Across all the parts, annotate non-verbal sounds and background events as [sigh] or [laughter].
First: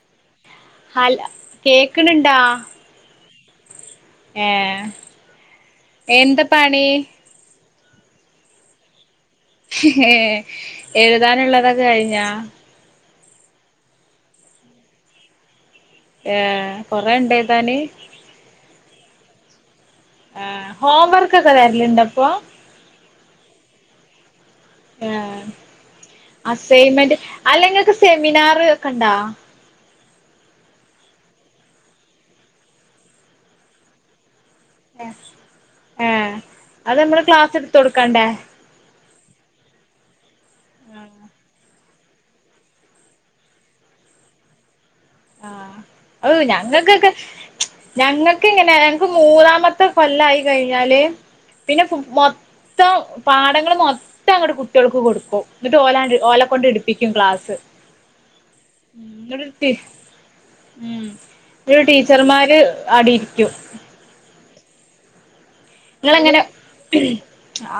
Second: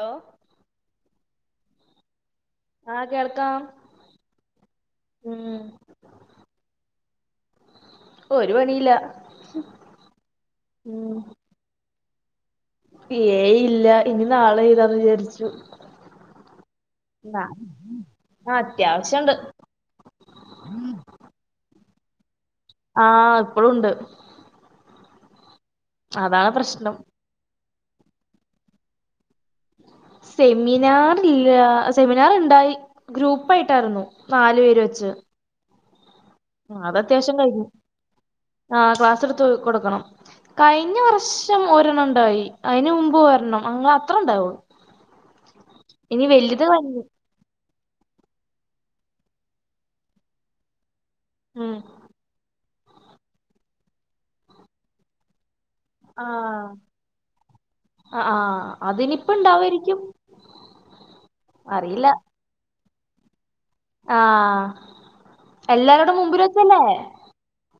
Hello Hala കേക്കണ് ണ്ടാ ആഹ് കേൾക്കാം ഏഹ് ഉം എന്താ പണി? ഓ ഒരു പണിയില്ല. ഏഹ് ഉം എഴുതാനുള്ളതൊക്കെ കഴിഞ്ഞാ? ഏയ് ഇല്ല ഇനി നാളെ എഴുതാന്ന് വിചാരിച്ചു. ഏ കൊറെ ഉണ്ട് എഴുതാന് [unintelligible] ആഹ് അത്യാവശ്യം ഉണ്ട് ആഹ് ഹോം വർക്ക് ഒക്കെ തിരലുണ്ടോ ഇപ്പൊ ആഹ് ഇപ്പോഴുണ്ട്. ആഹ് അതാണ് പ്രശ്നം അസൈൻമെന്റ് അല്ലെങ്കി നിങ്ങക്ക് സെമിനാർ ഒക്കെ ഉണ്ടാ? സെമിനാറില്ല സെമിനാറുണ്ടായി. ഗ്രൂപ്പ് ആയിട്ടായിരുന്നു നാല് പേര് വെച്ച് ആഹ് അത് നമ്മള് ക്ലാസ്സ് എടുത്തു കൊടുക്കണ്ടേ? ആഹ് ക്ലാസ് എടുത്ത് കൊടുക്കണം കഴിഞ്ഞ വർഷം ഒരു ഒരെണ്ണം ഉണ്ടായി അതിന് മുമ്പ് ഒരണ്ണം അങ്ങനെ അത്രണ്ടാവൂ. ആഹ് ഓ കഴിഞ്ഞു ഞങ്ങൾക്കൊക്കെ ഞങ്ങൾക്കിങ്ങെനെ ഞങ്ങൾക്ക് മൂന്നാമത്തെ കൊല്ലായി കഴിഞ്ഞാല്. ഉം പിന്നെ ഫു മൊത്തം പാടങ്ങള് മൊത്തം അങ്ങോട്ട് കുട്ട്യേൾക്ക് കൊടുക്കും. എന്നിട്ട് ഓല ഓല കൊണ്ട് ആഹ് എടുപ്പിക്കും ക്ലാസ്സ് ആ ആ അതിനിപ്പ എന്നിട്ട് തി ഇണ്ടാവായിരിക്കും ഉം [unintelligible] അറിയില്ല ടീച്ചർമാര് അവിടെ ഇരിക്കും ആഹ് എല്ലാരുടെ മുമ്പിൽ ഇങ്ങളെനെ വെച്ചല്ലേ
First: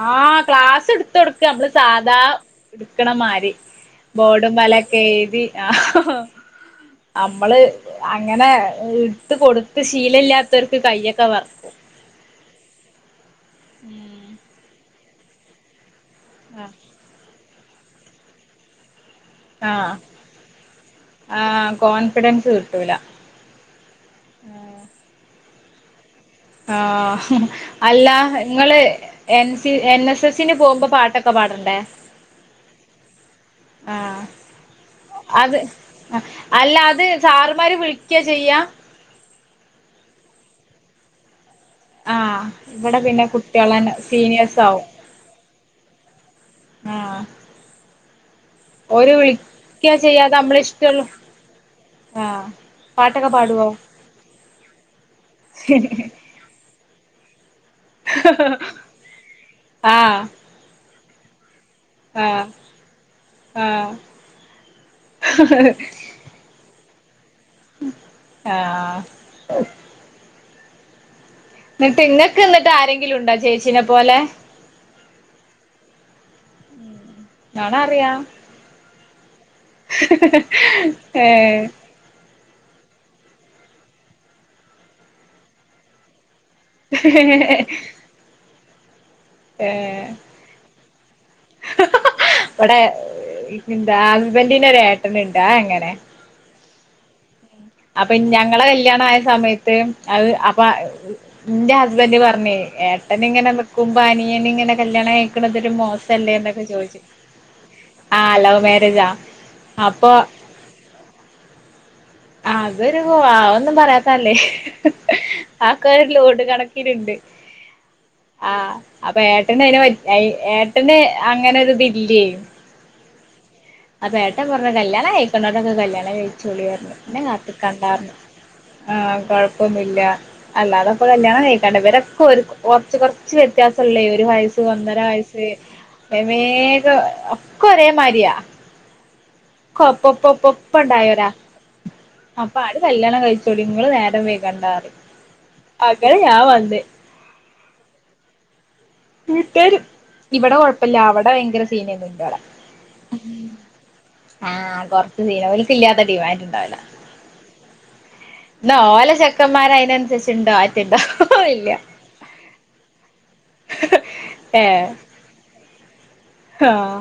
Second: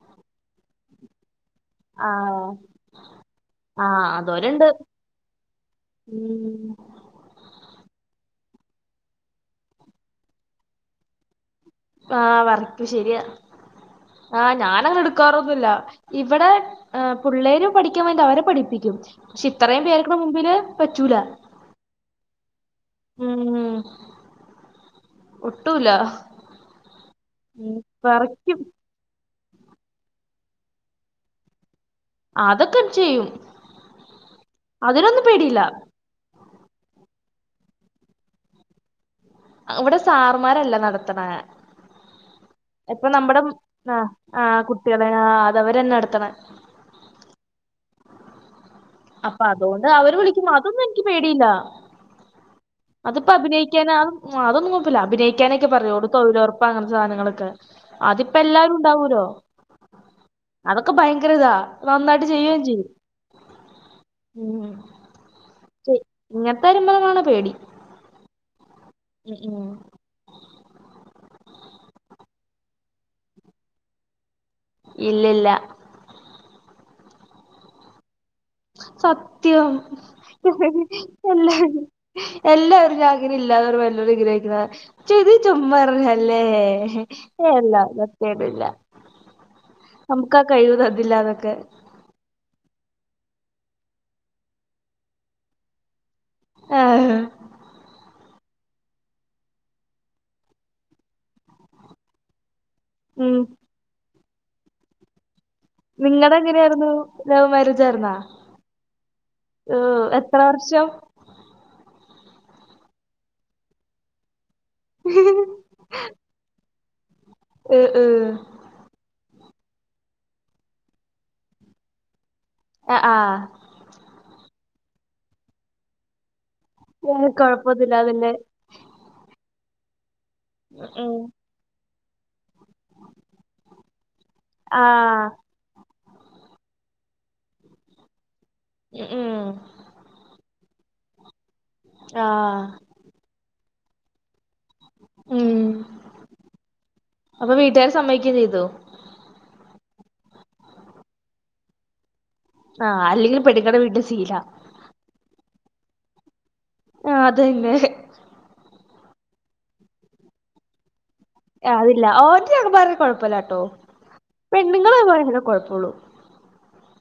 ആഹ് ക്ലാസ് ട്ത്തൊട്ക്ക മ്മള് സാധാ ആഹ് ട്ക്കണ മാരി ആഹ് ബോഡും അതോരുണ്ട് മലൊക്കെ എയ്തി ഉം നമ്മള് അങ്ങനെ ഇട്ട് കൊടുത്ത് ശീല ഇല്ലാത്തവർക്ക് കയ്യൊക്കെ വർ ആഹ് വറക്കും ശരിയാ ആഹ് ഞാനങ്ങനെ എടുക്കാറൊന്നുല്ല. ഇവിടെ ആഹ് പുള്ളേര് പഠിക്കാൻ വേണ്ടി അവരെ പഠിപ്പിക്കും. പക്ഷെ ഇത്രയും ആഹ് പേർക്കടെ മുമ്പില് പറ്റൂല ആഹ് കോൺഫിഡൻസ് കിട്ടൂല. ഉം ഉം ഒട്ടൂല ആഹ് ഉം അല്ല വരയ്ക്കും ഇങ്ങള് N C N S S സന് പോകുമ്പോ പാട്ടൊക്കെ പാടണ്ടേ? അതൊക്കെ ചെയ്യും ആഹ് അതിലൊന്നും അത് പേടിയില്ല. അല്ല അത് സാറമാര് വിളിക്ക ചെയ്യാ ഇവടെ സാർമാരല്ല നടത്തണെ ആഹ് ഇവിടെ ഇപ്പൊ പിന്നെ നമ്മടെ കുട്ടികളന്നെ ആ ആ സീനിയേഴ്സ് ആവും കുട്ടികളെ അതവര്ന്നെ നടത്തണെ ആഹ് ഓര് അപ്പൊ അതോണ്ട് വിളിക്ക അവര് ചെയ്യാതെ വിളിക്കും. നമ്മള് അതൊന്നും എനിക്ക് ഇഷ്ടള്ളു പേടിയില്ല. ആഹ് അതിപ്പ പാട്ടൊക്കെ പാടുവോ അഭിനയിക്കാന അ അതൊന്നും കൊഴപ്പല്ല. അഭിനയിക്കാനൊക്കെ പറയോള്ളൂ ഓള് തൊഴിലുറപ്പ അങ്ങനത്തെ സാധനങ്ങളൊക്കെ. അതിപ്പോ എല്ലാരും ഉണ്ടാവൂലോ? ആഹ് അതൊക്കെ ഭയങ്കര ഇതാ നന്നായിട്ട് ആഹ് ചെയ്യുകയും ചെയ്യും ആഹ് ഇങ്ങനത്തെരുമ്പതണ പേടി ആഹ് ആഹ് ഉം ഉം എന്നിട്ട് ഇന്നക്ക എന്നിട്ട് ആരെങ്കിലും ഉണ്ടോ ചേച്ചിനെ പോലെ ഇല്ലില്ല നൊണറയാ സത്യം എല്ലാ ഏഹ് എല്ലാവരും ആഗ്രഹ ഇല്ലാതെവരു വല്ല വിഗ്രഹിക്കുന്ന ചെത് ചുമ്മാർ ഞാല്ലേ ഏഹ് അള്ളാ സത്യായിട്ടും ഇല്ലാ ഏഹ് എന്നൊക്കെ ഇവിടെ എന്താ അസ്ബന്റിീനര ഏട്ടനണ്ടാ അതങ്ങനെ ആഹ് അപ്പൊ ഞങ്ങളെ കല്യാണ ആയ സമയത്ത് അത് അപ്പ എന്റെ ഹസ്ബൻഡറ് പറഞ്ഞ ഏഹ് അെ ഉം ഇങ്ങെക്കും പാനീയാനിങ്ങനെ കല്യാണം രു മോശല്ലേ നിങ്ങടെ എന്നൊക്കെ എങ്ങനെയായിരുന്നു ചോദിച്ചു ലവ് ആഹ് ലവ് മാരേജ ആഹ് എത്ര വർഷം അതൊരു ആ ഒന്നും പറയാത്തല്ലേ ആക്ക ഒരു ലോഡ് കണക്ക ഇനണ്ട് ഉം ഉം ആഹ് അപ്പൊ ഏട്ടന് അതി ഏട്ടന് അങ്ങനെ ഒരുതില്ലയേ ആഹ് അപ്പ ഏട്ട പറഞ്ഞ കല്യാണം കഴിക്കൊണ്ടോടൊക്കെ കല്യാണം കഴിച്ചുോളിയായിരുന്നു പിന്നെ ഏഹ് കാത്ത കണ്ടാറഞ്ഞു കൊഴപ്പൊന്നുല്ലാതന്നെ ആഹ് കൊഴപ്പൊന്നുല്ല ആഹ് അല്ലാതെപ്പോൊ ഉം കല്യാണം കേക്കാണ്ടവരൊക്കെക്കും കൊറച്ച് കൊറച്ച് വ്യത്യാസംല്ലേ ഒരു വയസ്സ് ആ ഒന്നര വയസ്സ് വേഗം ഒക്കെ ഒരേ മാരിയാ ഉം കൊപ്പൊപ്പപ്പപ്പ ഇണ്ടായോരാ അപ്പൊ ആഹ് ആട് കല്യാണം കഴിച്ചു ങ്ങൾ നേരം വേകണ്ടാറി ഉം അങ്ങനെ ഞാൻ വന്ന് അപ്പൊ വീട്ടുകാർ സമ്മയ്കയും ചെയ്തൊ ഇവിടെ കൊഴപ്പല്ല അവടെ ഭയങ്കര സീനൊന്ന ഇന്റോടെ ആഹ് അല്ലെങ്കിൽ പെണ്ണുങ്ങടെ വീട്ടിൽ ശീല ആഹ് കൊറച്ച് സീന ഓൽക്ക ഇല്ലാത്ത ഡിമാന്റ്ണ്ടാവല ആഹ് അതന്നെ എന്ന ഓല ശക്കന്മാര അതിനനുസരിച്ചുണ്ടോ ആറ്റുണ്ടോ ല്ല ഇല്ല ഓറ്റ കുഴപ്പമില്ലാട്ടോ ഏഹ് പെണ്ണുങ്ങള അതുപെ കുഴപ്പള്ളൂ ആഹ്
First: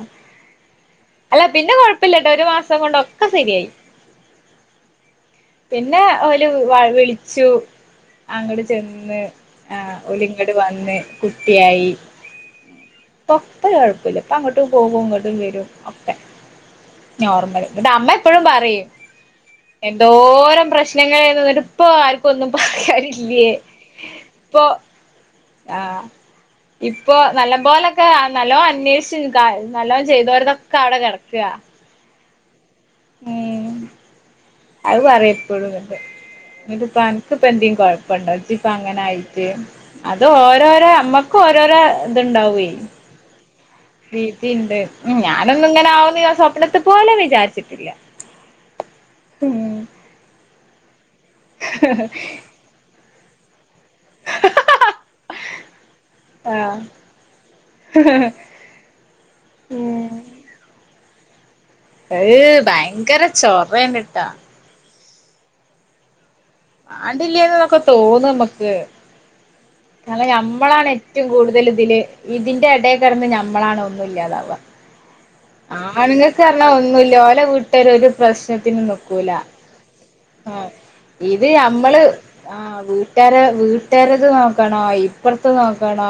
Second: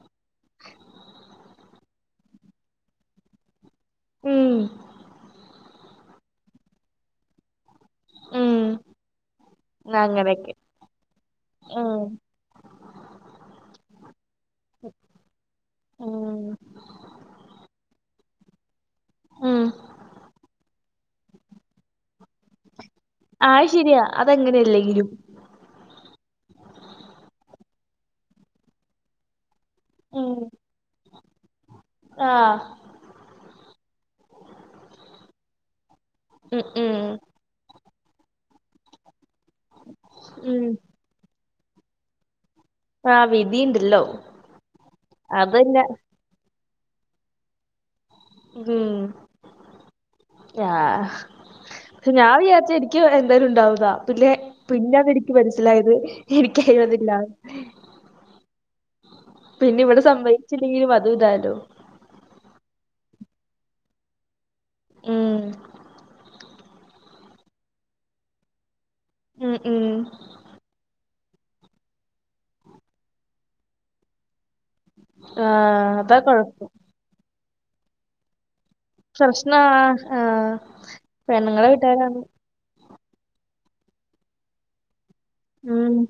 അല്ല പിന്നെ കൊഴപ്പല്ലട്ടോ ഒരു മാസം കൊണ്ടൊക്കെ ശരിയായി ഉം പിന്നെ ഓല വ വിളിച്ചു ഉം അങ്ങോട് ചെന്ന് ആ അങ്ങനെയൊക്കെ ഒലങ്ങട് വന്ന് കുട്ടിയായി ഉം പൊപ്പ കുഴപ്പല്ല അപ്പ അങ്ങോട്ടും പോകും ഇങ്ങോട്ടും വരും ഒക്കെ ഉം നോർമൽ എന്നട്ട് അമ്മ എപ്പോഴും പറയും ഉം എന്തോരം പ്രശ്നങ്ങളെയ്ന്ന് ന്നിട്ട് ഇപ്പൊ ആർക്കൊന്നും പറയാനില്ലേ ആഹ് ശരിയാ ഇപ്പൊ അതങ്ങനെയല്ലെങ്കിലും ആഹ് ഇപ്പോ നല്ല പോലൊക്കെ നല്ലോ അന്വേഷിച്ചുക്ക നല്ലോ ഉം ചെയ്തോരതൊക്കെ അവിടെ കിടക്ക ആഹ് ഉം അത് പറയപ്പോഴ എന്നണ്ട് ഉം ഉം എന്നിട്ടിപ്പ അൻക്ക്പ്പ എന്തെ കൊഴപ്പണ്ടോ ജ് ഇപ്പ അങ്ങനയി ട്ട് അത് ഉം ഓരോരോ അമ്മക്കും ഓരോരോ ഇത്ണ്ടാവേ ആഹ് വിധിണ്ട് വിധിണ്ട് ഉം ഞാനൊന്നും ഇങ്ങനെ ആവുന്ന് ഞാൻ സ്വപ്നത്തി പോലും വിചാരിച്ചിട്ടില്ല ഉം ഉം ആഹ് ഞാൻ വിചാരിച്ച് എനിക്ക് എന്തേലും ഉണ്ടാവുന്നാ പിന്നെ പിന്നാന്ന് എനിക്ക് മനസ്സിലായത് ആഹ് എനക്ക്ഴിയുന്നില്ല പിന്നെ ഇവിടെ സംഭവച്ചില്ലെങ്കിൽ അതും ഇതാലോ ഏ ഭയങ്കര ചോറേണ് ട്ടാ ഉം മാണ്ടില്ലേന്നൊക്കെ തോന്നു നമ്മക്ക് ഉം ഉം കാണം നമ്മളാണ് ഏറ്റവും കൂടുതൽ ഇതില് ഇതിന്റെ ഇടയി കറന്ന് നമ്മളാണ് ഒന്നും ഇല്ലാണ്ടാവ ആ ആഹ് അതാ കൊഴപ്പം ആണുങ്ങൾക്കരണം ഒന്നില്ല ഓലെ വീട്ടരു ഒരു പ്രശ്നത്തിന് നി ല്ല പ്രശ്നാ ആഹ് ഇത് പെണ്ണുങ്ങളെ അമ്മള് വീട്ടുകാരാണ് ആഹ് വീട്ടാരെ വീട്ടാരത് നോക്കണം ഇപ്പർത്ത് ഉം നോക്കണം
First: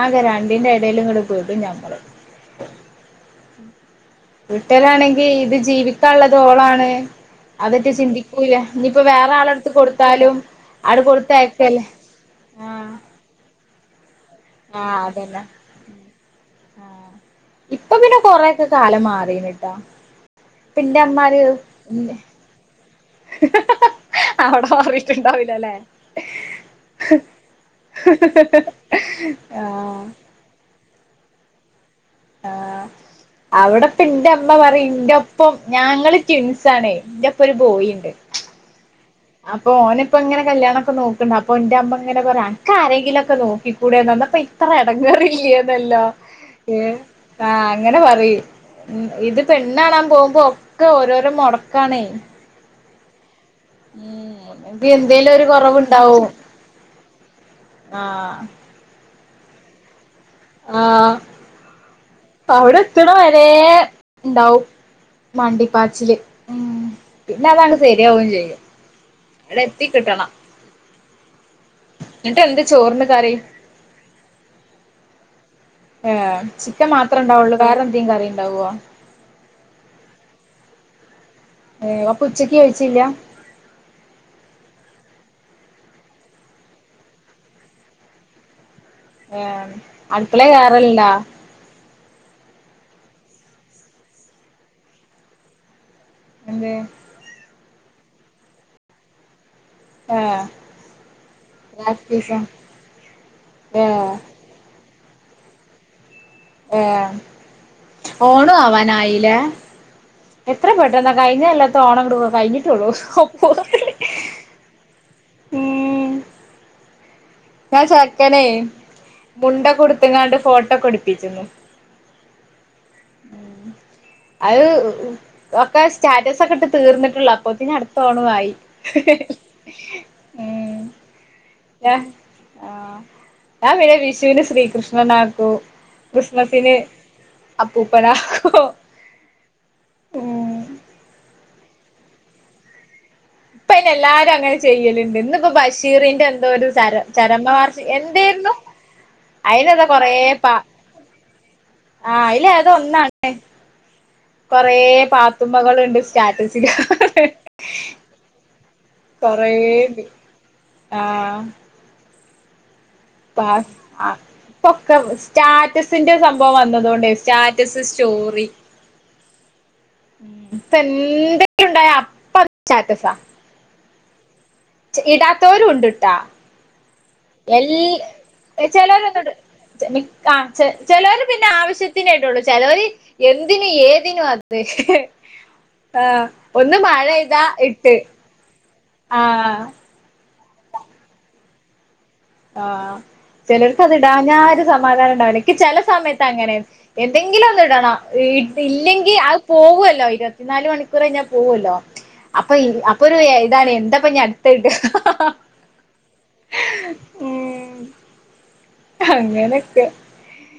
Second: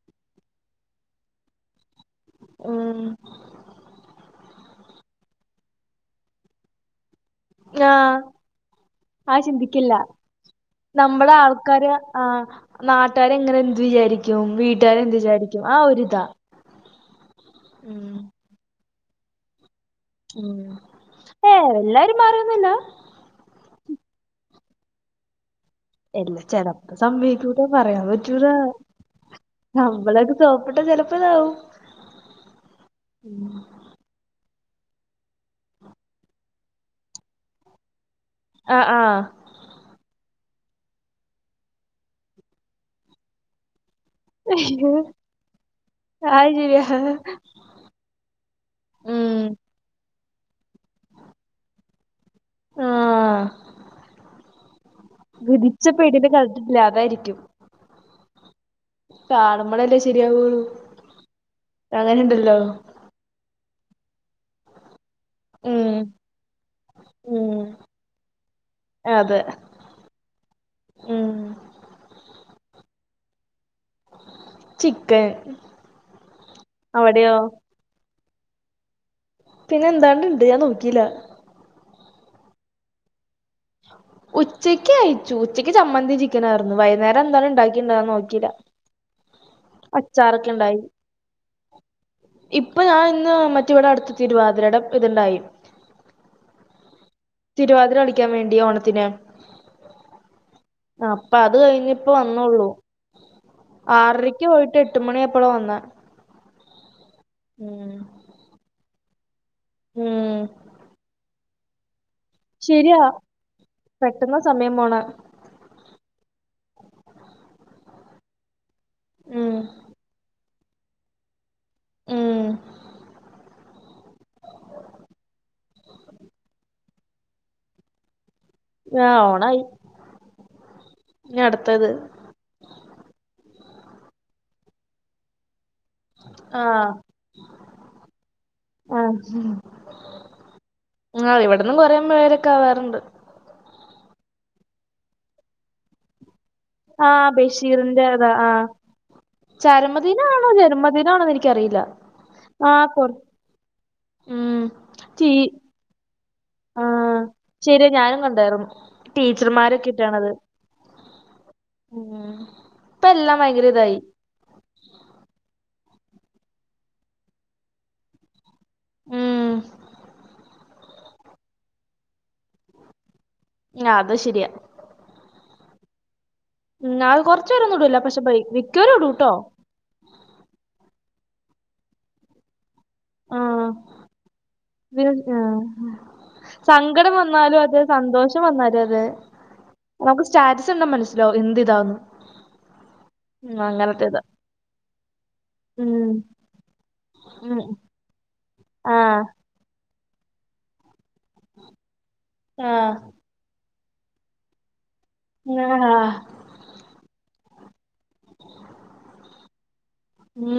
ആകെ രണ്ട് അതിന്റെ ഇടയിലു ഇങ്ങള് പെടും ഞമ്മളും ഉം വീട്ടരാണെങ്കി ഇത് ജീവിക്കാള്ളത് ഓളാണ് അതൊട്ടെ ആഹ് ചിന്തിക്കൂല്ല ഇനിയിപ്പ വേറെ അത് ആള അടുത്ത് ചിന്തിക്കില്ല കൊടുത്താലും ആടെ നമ്മടെ കൊടുത്തയക്കല്ലേ ആൾക്കാര് ആഹ് നാട്ടുകാര് എങ്ങനെ എന്ത് വിചാരിക്കും ആഹ് വീട്ടുകാര് എന്ത് അതന്നെ വിചാരിക്കും ആ ഒരിതാ ആഹ് ഇപ്പൊ ഉം പിന്നെ കൊറേയൊക്കെ കാലം മാറീണ് കേട്ടാ ഉം ഏ എല്ലാരും മാറിയൊന്നുമില്ല അവിടെ മാറീട്ടുണ്ടാവൂല്ലല്ലേ അല്ല ചെലപ്പോ സമ്മയ്ക്കൂല പറയാൻ പറ്റൂലാ ആഹ് നമ്മള സോപ്പിട്ടാ ചിലപ്പോ ഇതാവും ആഹ് അവിടെ ഇപ്പ എന്റെ അമ്മ പറയും ഇന്റെ ഒപ്പം ഞങ്ങള് ട്വിൻസ് ആണ് ഇന്റെ ഒപ്പം ഒരു ബോയിണ്ട് ആഹ് ആഹ് അപ്പൊ ഓന് ഇപ്പോ ഇങ്ങനെ കല്യാണൊക്കെ നോക്കണ്ട് അപ്പ എന്റെ അമ്മ ഇങ്ങനെ പറയും അനക്ക്‌ ആരെയെങ്കിലൊക്കെ നോക്കി കൂടെ [unintelligible] അപ്പൊ ഇത്ര അയ്യോ ഇടങ്ങാറല്ലേയേനല്ലോ അത് ഏ ശരിയാ ആഹ് അങ്ങനെ പറയും ഉം ഇത് പെ പെണ്ണ് കാണാൻ പോകുമ്പോ ഒക്കെ ഓരോരോ മൊടക്കാണേ ആഹ് ഉം ഇത് എന്തേലും ഒരു വിധിച്ച കൊറവുണ്ടാവും പെണ്ണിനെ കണ്ടിട്ടില്ല ആഹ് കാണുമ്പോളല്ലേ ശെരിയാവുള്ളു അങ്ങനൊണ്ടല്ലോ ത്തണ വരേ ഇണ്ടാവും ഉം മണ്ടിപ്പാച്ചില് ഉം പിന്നെ ഉം അതങ്ങ് ശരിയാവുവേയും ചെയ്യും അതെ ത്തി കിട്ടണം ഉം എന്നിട്ട് എന്താ ചോറിന് കറി ചിക്കൻ ഏ ചിക്കൻ മാത്രേ അവിടെയോ ഉണ്ടാവൊള്ളോ വേറെ എന്തേലും കറി ഉണ്ടാവോ പിന്നെ എന്താണ്ട് ഉണ്ട് ഞാൻ നോക്കിയില്ല ഏ അപ്പൊ ഉച്ചക്ക് കഴിച്ചില്ല ഉച്ചയ്ക്ക് കഴിച്ചു ഉച്ചക്ക് ചമ്മന്തിയും ചിക്കനുമായിരുന്നു വൈകുന്നേരം എന്താലും ഉണ്ടാക്കി ഉണ്ടോന്ന് നോക്കിയില്ല ഏ അടുക്കളേൽ അച്ചാറൊക്കെ ഉണ്ടായി കേറലുണ്ടോ ഇപ്പൊ ഞാൻ ഇന്ന് മറ്റേ ഇവിടെ അടുത്ത് തിരുവാതിരേടെ ഇതുണ്ടായി എന്ത് തിരുവാതിര കളിക്കാൻ വേണ്ടി ഓണത്തിന് ഏഹ് അപ്പൊ അത് കഴിഞ്ഞ് ഇപ്പൊ പ്രാക്ടീസാ വന്നേയുള്ളൂ ഏഹ് ആറര ക്ക് പോയിട്ട് എട്ട് മണി ആയപ്പോളാ വന്നേ ആഹ് ഉം ഓണം ആവാനായില്ലേ ഉം എത്ര പെട്ടെന്നാ കഴിഞ്ഞ കൊല്ല ത്തെ ഓണം തോ കഴിഞ്ഞിട്ടേയുള്ളൂ അപ്പൊ പെട്ടെന്ന് സമയം പോണ് ഉം ആഹ് ചെക്കനേ ഉം മുണ്ടൊക്കെ എടുത്തങ്ങാണ്ട് ഫോട്ടോയൊക്കെ എടുപ്പിച്ചെന്ന് ഉം ഉം അത് ഒക്കെ സ്റ്റാറ്റസ് ഒക്കെ ഇ ട്ട് തീർന്നിട്ടില്ല അപ്പഴത്തേക്കും അടുത്ത ഓണമായി ആഹ് ഓണം ആയി ഉം ആഹ് ഞാൻ പിന്നെ വിഷൂന് ശ്രീകൃഷ്ണന് ആക്കും ആ ക്രിസ്മസിന് അപ്പൂപ്പനാക്കും ആഹ് ഉം ആഹ് ഇവിടുന്നും കൊറേ പേരൊക്കെ ആവാറുണ്ട് ഇപ്പവൊക്കെ എല്ലാരും അങ്ങനെ ചെയ്യലുണ്ട് ഇന്നിപ്പോ ബഷീറിന്റെ എന്തോ ഒരു ചരം ആ ചരമവാർഷികം ബഷീറിന്റെ അതാ ആ എന്തായിരുന്നു അതിനൊക്കെ കൊറേ ചരമദിനാണോ പാ ജന്മദിനാണോന്ന് എനിക്കറിയില്ല ആഹ് അതിലേതോ ആ കൊർ ഒന്നാണ് ഉം കൊറേ ടീ പാത്തുമ്മകളുണ്ട് സ്റ്റാറ്റസില് ശരിയ ഞാനും കണ്ടായിരുന്നു. കൊറേണ്ട് ടീച്ചർമാരൊക്കെടട്ടേണത്. ആഹ് ഉം. ഇപ്പ എല്ലാം ഭയങ്കര പാസ് ഇതായി ആഹ്. പൊക്ക സ്റ്റാറ്റസിന്റെ സംഭവം വന്നതൊണ്ടേയ് സ്റ്റാറ്റസ് സ്റ്റോറി. ഉം പ്പന്തേങ്കിലുണ്ടായ അപ്പ സ്റ്റാറ്റസാ. ആഹ് അത് ശരിയാ. ഇടാത്തവരുഉണ്ട്ട്ടാ. ഉം അത് കൊർച്ചുരൊന്നും ഇടൂല്ല പക്ഷേ മിക്കവരും ഇടൂട്ടോ. ചെ മി ആഹ് ഛെ ചെലവര് പിന്നെ ആവശ്യത്തിനേടുള്ളു ചെലോര് ആഹ് എന്തിനും ഏതിനും അത് പിന്നെ ഉം ആഹ് ഒന്ന് മഴയ്താ ഇട്ട് വന്നാലു അതെ, ആഹ് നമുക്ക് സ്റ്റാറ്റസ് കണ്ട മനസ്സിലാവും. എന്തിതാന്ന് ആഹ്. ചെലോർക്ക് അത് ഇടാഞ്ഞ ഒരു സമാധാനം ഉണ്ടാവില്ല, ക്ക് ചെല ഉം സമയത്ത് അങ്ങനെ, ഉം എന്തെങ്കിലൊന്ന്ടണം. ഈ ഇട്ടില്ലെങ്കി ആഹ് അത് പോകുല്ലോ ഇ പത് നാല് മണിക്കൂറയ്ഞ പോവല്ലോ അപ്പൊ ഇ ആഹ് അപ്പൊരു താണ് എന്താപ്പ ഞൻടു ത്തത് ടാ ങ് ഹഹഹ്. ഉം അങ്ങനൊക്കെ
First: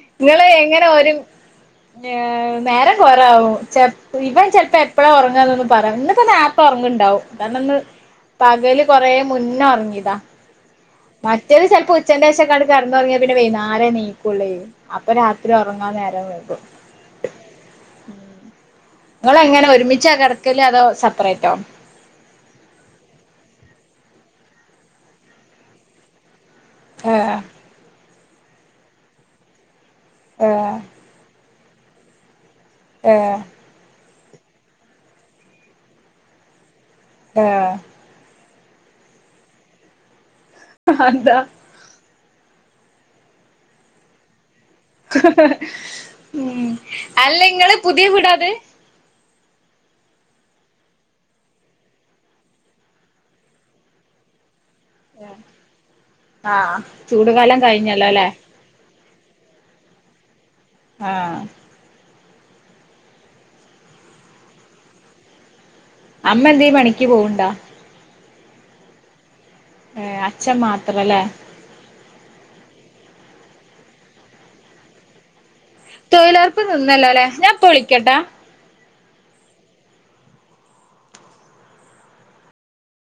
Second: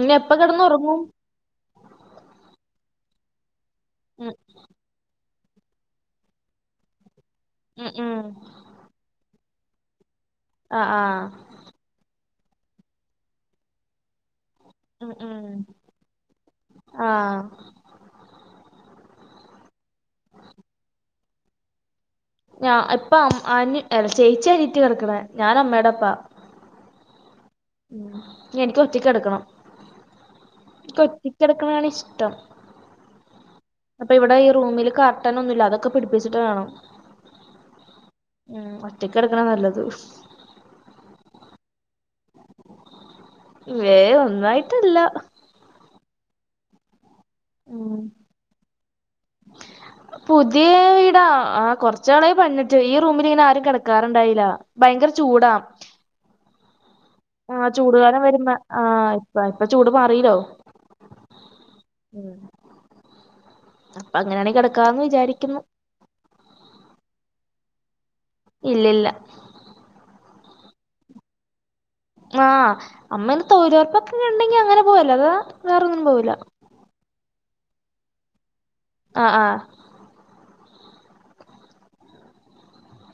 ഇനി എപ്പ ങ്ങള് എങ്ങനെ കിടന്നുറങ്ങും? ഒരു നേരം കൊറേ ആവും ച ഉം ഇവൻ ചെൽപ്പെപ്പഴാഒറങ്ങാനൊന്നു- പറ്യൻ ന്ന്പ്പ നേർത്തൊർങ്ണ്ടാവും. കാരണംന്ന് ഉം ഉം പകല് കൊറെ മുന്നൊർങ്ങിതാ. അഹ് ആഹ്. ചെലീസൽപ്പോ ഉച്ചൻെശൊക്കാണ്ട് കടന്നൊറങ്ങിയാ പിന്നെ വൈന്നാരെ നീക്കുള്ളേ. ഉം അപ്പ ഉം രാത്രി ഒറങ്ങാ നേരം വൈകും. ആഹ് ങ്ങളെങ്ങനെ ഒരുമിച്ചാ കെടക്കല് അതോ സപ്പറേറ്റോ. ഞാ എപ്പ അം അനി ചേച്ചി അനിയത്തിയ കെടക്കണ ഞാൻ അമ്മേടെപ്പാ. ഏഹ്. ഉം എനിക്ക് ഒറ്റക്ക് കെടക്കണം ഏഹ് എനിക്ക് ഒറ്റക്ക് കെടക്കണാണിഷ്ടം. ഏഹ്. പ്പെവിടെ ഈ റൂമില് കർട്ടനൊന്നുല്ല അതൊക്കെ പിടിപ്പിച്ചിട്ട് വേണം. ഏഹ്. ഉം ഒറ്റക്ക്ടക്കണ നല്ലത്. അതെന്താ. വേ ഒന്നു ആയിട്ടല്ല. ഉം അല്ലങ്ങള് ഉം പുതിയ വീടാത്. പുത്യേ വീടാ ആഹ് കൊർച്ചാളായി പൺഞ്ഞിട്ട് ഈ റൂമിലിങ്ങനെ ആരും കെ ടക്കാറ്ണ്ടായില ഭയങ്കര ചൂടാ ആഹ് ചൂട് കാലം കഴിഞ്ഞല്ലോ ല്ലെ ആഹ് ഇപ്പ ഇപ്പ ചൂട് മാറിലോ ആഹ് ഉം അപ്പങ്ങനാണങ്കി കടക്കാന്ന് വിചാരിക്കുന്നു അമ്മന്തേ പണിക്ക് പോവ്ണ്ടാ ഇല്ലില്ല ഏഹ് അച്ഛം മാത്രലേ ആഹ് അമ്മങ്ങനെ തൊഴിലൊറപ്പൊക്കെ ഇങ്ങനെ ഇണ്ടെങ്കി അങ്ങനെ പോവും അല്ലാതെ തൊഴിലൊറപ്പ് നിന്നല്ലോലെ ഞാൻ ഇപ്പ വിളിക്കട്ടാ ആഹ് ആഹ്